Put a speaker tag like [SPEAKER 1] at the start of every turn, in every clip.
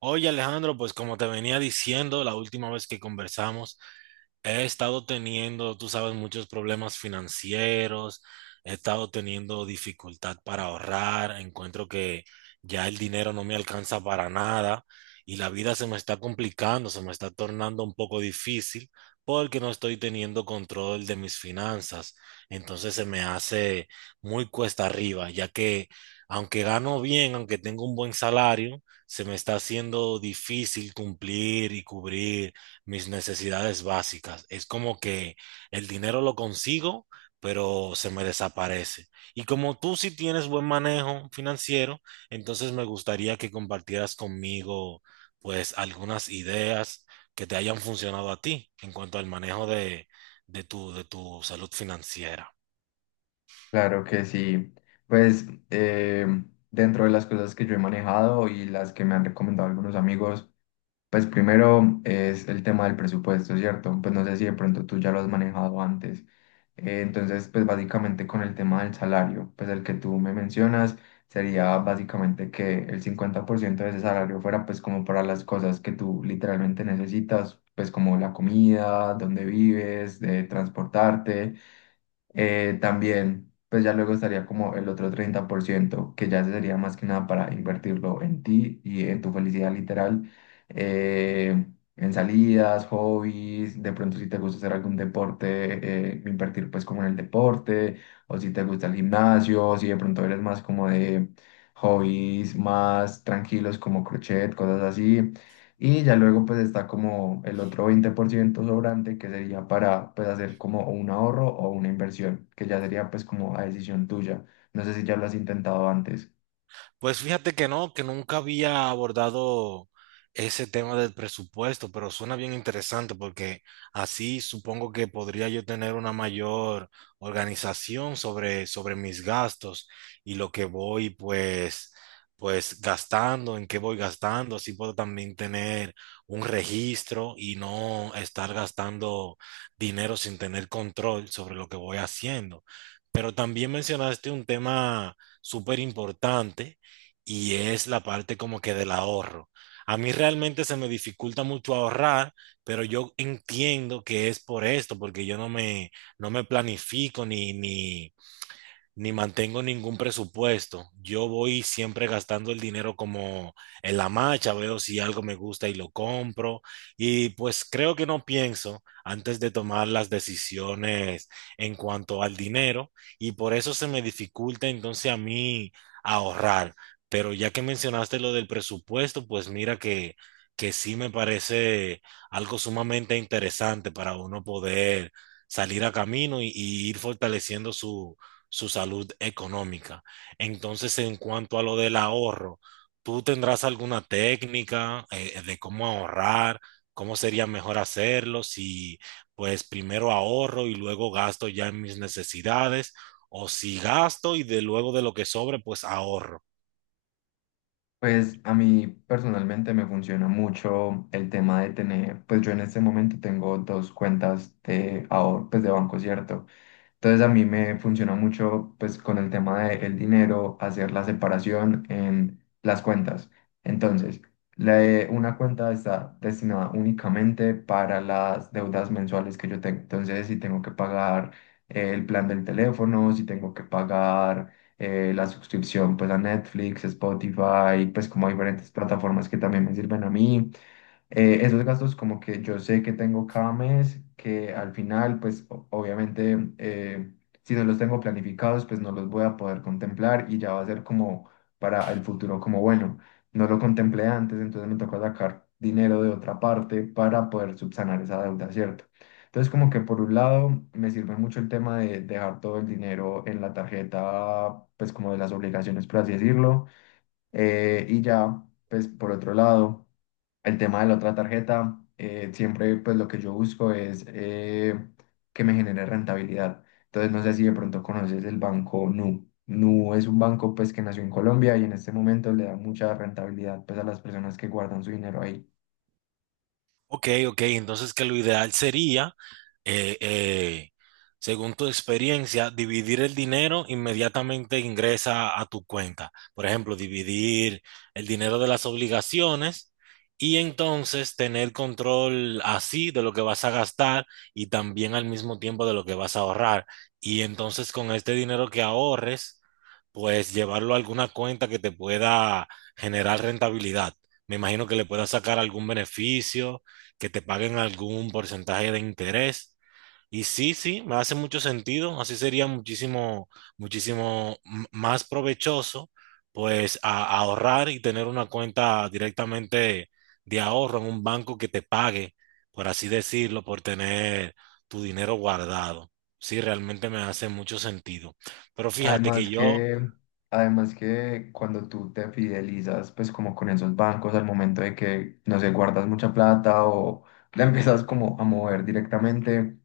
[SPEAKER 1] Oye, Alejandro, pues como te venía diciendo la última vez que conversamos, he estado teniendo, tú sabes, muchos problemas financieros, he estado teniendo dificultad para ahorrar, encuentro que ya el dinero no me alcanza para nada y la vida se me está complicando, se me está tornando un poco difícil porque no estoy teniendo control de mis finanzas. Entonces se me hace muy cuesta arriba, ya que aunque gano bien, aunque tengo un buen salario, se me está haciendo difícil cumplir y cubrir mis necesidades básicas. Es como que el dinero lo consigo, pero se me desaparece. Y como tú sí tienes buen manejo financiero, entonces me gustaría que compartieras conmigo pues algunas ideas que te hayan funcionado a ti en cuanto al manejo de tu salud financiera.
[SPEAKER 2] Claro que sí. Pues dentro de las cosas que yo he manejado y las que me han recomendado algunos amigos, pues primero es el tema del presupuesto, ¿cierto? Pues no sé si de pronto tú ya lo has manejado antes. Entonces, pues básicamente con el tema del salario, pues el que tú me mencionas sería básicamente que el 50% de ese salario fuera pues como para las cosas que tú literalmente necesitas, pues como la comida, dónde vives, de transportarte, también, pues ya luego estaría como el otro 30% que ya sería más que nada para invertirlo en ti y en tu felicidad literal, eh, en salidas, hobbies, de pronto si te gusta hacer algún deporte, invertir pues como en el deporte, o si te gusta el gimnasio, si de pronto eres más como de hobbies más tranquilos como crochet, cosas así, y ya luego pues está como el otro 20% sobrante que sería para pues hacer como un ahorro o una inversión, que ya sería pues como a decisión tuya. No sé si ya lo has intentado antes.
[SPEAKER 1] Pues fíjate que no, que nunca había abordado ese tema del presupuesto, pero suena bien interesante porque así supongo que podría yo tener una mayor organización sobre mis gastos y lo que voy pues, pues gastando, en qué voy gastando, así puedo también tener un registro y no estar gastando dinero sin tener control sobre lo que voy haciendo. Pero también mencionaste un tema súper importante y es la parte como que del ahorro. A mí realmente se me dificulta mucho ahorrar, pero yo entiendo que es por esto, porque yo no me planifico ni mantengo ningún presupuesto. Yo voy siempre gastando el dinero como en la marcha, veo si algo me gusta y lo compro. Y pues creo que no pienso antes de tomar las decisiones en cuanto al dinero y por eso se me dificulta entonces a mí ahorrar. Pero ya que mencionaste lo del presupuesto, pues mira que sí me parece algo sumamente interesante para uno poder salir a camino y ir fortaleciendo su su salud económica. Entonces, en cuanto a lo del ahorro, ¿tú tendrás alguna técnica de cómo ahorrar? ¿Cómo sería mejor hacerlo? Si pues primero ahorro y luego gasto ya en mis necesidades, o si gasto y de luego de lo que sobre, pues ahorro.
[SPEAKER 2] Pues a mí personalmente me funciona mucho el tema de tener, pues yo en este momento tengo dos cuentas de ahorro, pues de banco, ¿cierto? Entonces a mí me funciona mucho pues con el tema del dinero, hacer la separación en las cuentas. Entonces, la- una cuenta está destinada únicamente para las deudas mensuales que yo tengo. Entonces, si tengo que pagar el plan del teléfono, si tengo que pagar la suscripción pues a Netflix, Spotify, pues como a diferentes plataformas que también me sirven a mí, esos gastos como que yo sé que tengo cada mes, que al final, pues obviamente, si no los tengo planificados, pues no los voy a poder contemplar y ya va a ser como para el futuro, como bueno, no lo contemplé antes, entonces me toca sacar dinero de otra parte para poder subsanar esa deuda, ¿cierto? Entonces como que por un lado me sirve mucho el tema de dejar todo el dinero en la tarjeta, pues como de las obligaciones, por así decirlo, y ya, pues por otro lado. El tema de la otra tarjeta, siempre pues lo que yo busco es que me genere rentabilidad. Entonces no sé si de pronto conoces el banco Nu. Nu es un banco pues que nació en Colombia y en este momento le da mucha rentabilidad pues a las personas que guardan su dinero ahí.
[SPEAKER 1] Ok, ok, entonces que lo ideal sería eh, eh, según tu experiencia, dividir el dinero inmediatamente ingresa a tu cuenta. Por ejemplo, dividir el dinero de las obligaciones y entonces tener control así de lo que vas a gastar y también al mismo tiempo de lo que vas a ahorrar. Y entonces con este dinero que ahorres, pues llevarlo a alguna cuenta que te pueda generar rentabilidad. Me imagino que le puedas sacar algún beneficio, que te paguen algún porcentaje de interés. Y sí, sí, me hace mucho sentido. Así sería muchísimo, muchísimo más provechoso, pues, a ahorrar y tener una cuenta directamente de ahorro en un banco que te pague, por así decirlo, por tener tu dinero guardado. Sí, realmente me hace mucho sentido. Pero fíjate
[SPEAKER 2] Además
[SPEAKER 1] que yo,
[SPEAKER 2] que, además que cuando tú te fidelizas pues como con esos bancos al momento de que, no sé, guardas mucha plata o la empiezas como a mover directamente,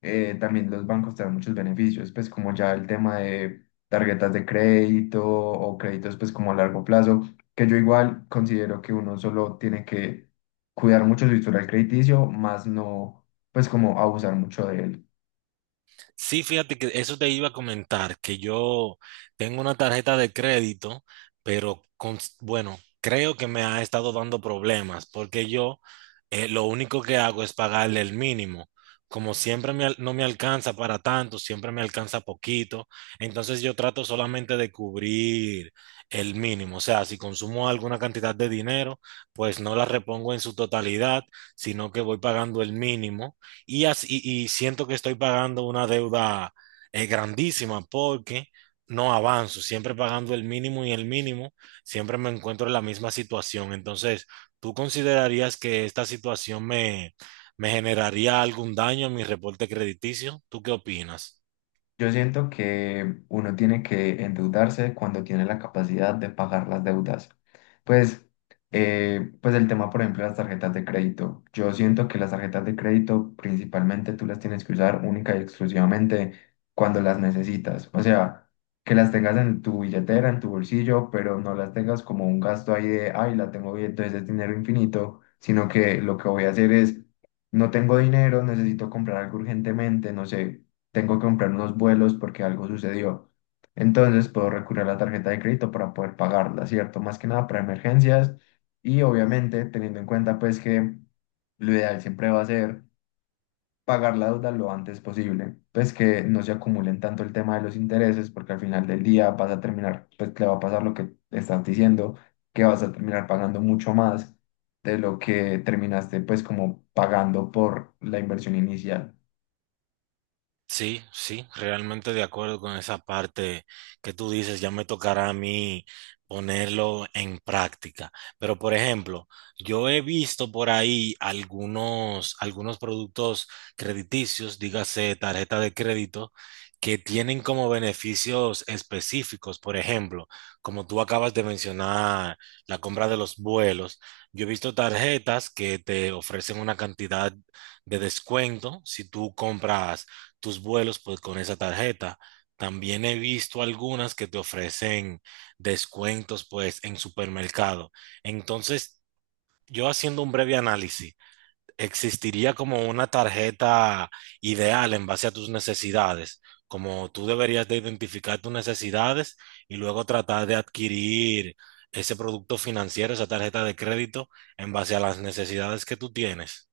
[SPEAKER 2] también los bancos te dan muchos beneficios, pues como ya el tema de tarjetas de crédito o créditos pues como a largo plazo, que yo igual considero que uno solo tiene que cuidar mucho su historial crediticio, más no pues como abusar mucho de él.
[SPEAKER 1] sí, fíjate que eso te iba a comentar, que yo tengo una tarjeta de crédito, pero con, bueno, creo que me ha estado dando problemas, porque yo lo único que hago es pagarle el mínimo. Como siempre no me alcanza para tanto, siempre me alcanza poquito, entonces yo trato solamente de cubrir el mínimo. O sea, si consumo alguna cantidad de dinero, pues no la repongo en su totalidad, sino que voy pagando el mínimo y, así, y siento que estoy pagando una deuda grandísima porque no avanzo, siempre pagando el mínimo y el mínimo, siempre me encuentro en la misma situación. Entonces, ¿tú considerarías que esta situación me generaría algún daño en mi reporte crediticio? ¿Tú qué opinas?
[SPEAKER 2] Yo siento que uno tiene que endeudarse cuando tiene la capacidad de pagar las deudas. Pues, pues el tema, por ejemplo, de las tarjetas de crédito. Yo siento que las tarjetas de crédito principalmente tú las tienes que usar única y exclusivamente cuando las necesitas. O sea, que las tengas en tu billetera, en tu bolsillo, pero no las tengas como un gasto ahí de, ay, la tengo bien, entonces es dinero infinito, sino que lo que voy a hacer es... No tengo dinero, necesito comprar algo urgentemente, no sé, tengo que comprar unos vuelos porque algo sucedió. Entonces puedo recurrir a la tarjeta de crédito para poder pagarla, ¿cierto? Más que nada para emergencias y obviamente teniendo en cuenta pues que lo ideal siempre va a ser pagar la deuda lo antes posible, pues que no se acumulen tanto el tema de los intereses porque al final del día vas a terminar, pues te va a pasar lo que estás diciendo, que vas a terminar pagando mucho más de lo que terminaste pues como pagando por la inversión inicial.
[SPEAKER 1] Sí, sí, realmente de acuerdo con esa parte que tú dices, ya me tocará a mí ponerlo en práctica. Pero, por ejemplo, yo he visto por ahí algunos productos crediticios, dígase tarjeta de crédito, que tienen como beneficios específicos. Por ejemplo, como tú acabas de mencionar, la compra de los vuelos. Yo he visto tarjetas que te ofrecen una cantidad de descuento si tú compras tus vuelos pues, con esa tarjeta. También he visto algunas que te ofrecen descuentos pues en supermercado. Entonces, yo haciendo un breve análisis, existiría como una tarjeta ideal en base a tus necesidades, como tú deberías de identificar tus necesidades y luego tratar de adquirir ese producto financiero, esa tarjeta de crédito en base a las necesidades que tú tienes.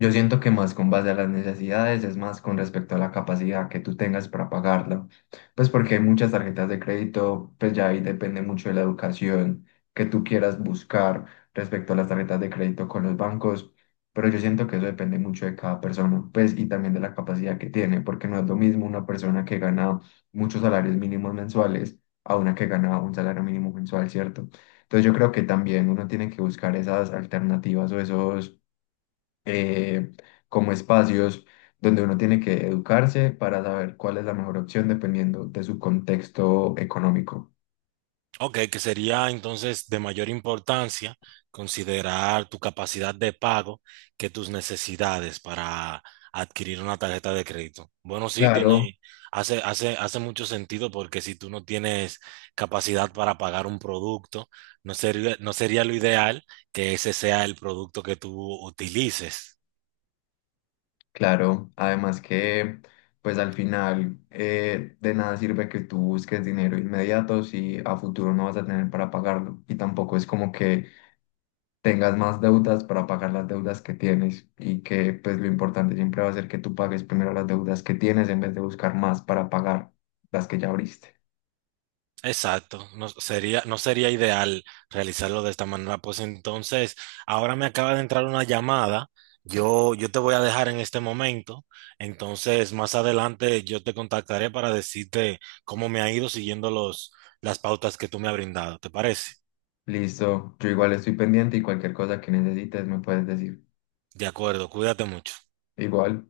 [SPEAKER 2] Yo siento que más con base a las necesidades es más con respecto a la capacidad que tú tengas para pagarla. Pues porque hay muchas tarjetas de crédito, pues ya ahí depende mucho de la educación que tú quieras buscar respecto a las tarjetas de crédito con los bancos. Pero yo siento que eso depende mucho de cada persona, pues y también de la capacidad que tiene, porque no es lo mismo una persona que gana muchos salarios mínimos mensuales a una que gana un salario mínimo mensual, ¿cierto? Entonces yo creo que también uno tiene que buscar esas alternativas o esos eh, como espacios donde uno tiene que educarse para saber cuál es la mejor opción dependiendo de su contexto económico.
[SPEAKER 1] Ok, que sería entonces de mayor importancia considerar tu capacidad de pago que tus necesidades para adquirir una tarjeta de crédito. Bueno, sí,
[SPEAKER 2] Claro.
[SPEAKER 1] tiene, hace mucho sentido porque si tú no tienes capacidad para pagar un producto, no sería lo ideal que ese sea el producto que tú utilices.
[SPEAKER 2] Claro, además que pues al final de nada sirve que tú busques dinero inmediato si a futuro no vas a tener para pagarlo y tampoco es como que tengas más deudas para pagar las deudas que tienes y que pues lo importante siempre va a ser que tú pagues primero las deudas que tienes en vez de buscar más para pagar las que ya abriste.
[SPEAKER 1] Exacto, no sería ideal realizarlo de esta manera. Pues entonces, ahora me acaba de entrar una llamada. Yo te voy a dejar en este momento. Entonces, más adelante yo te contactaré para decirte cómo me ha ido siguiendo las pautas que tú me has brindado. ¿Te parece?
[SPEAKER 2] Listo, yo igual estoy pendiente y cualquier cosa que necesites me puedes decir.
[SPEAKER 1] De acuerdo, cuídate mucho.
[SPEAKER 2] Igual.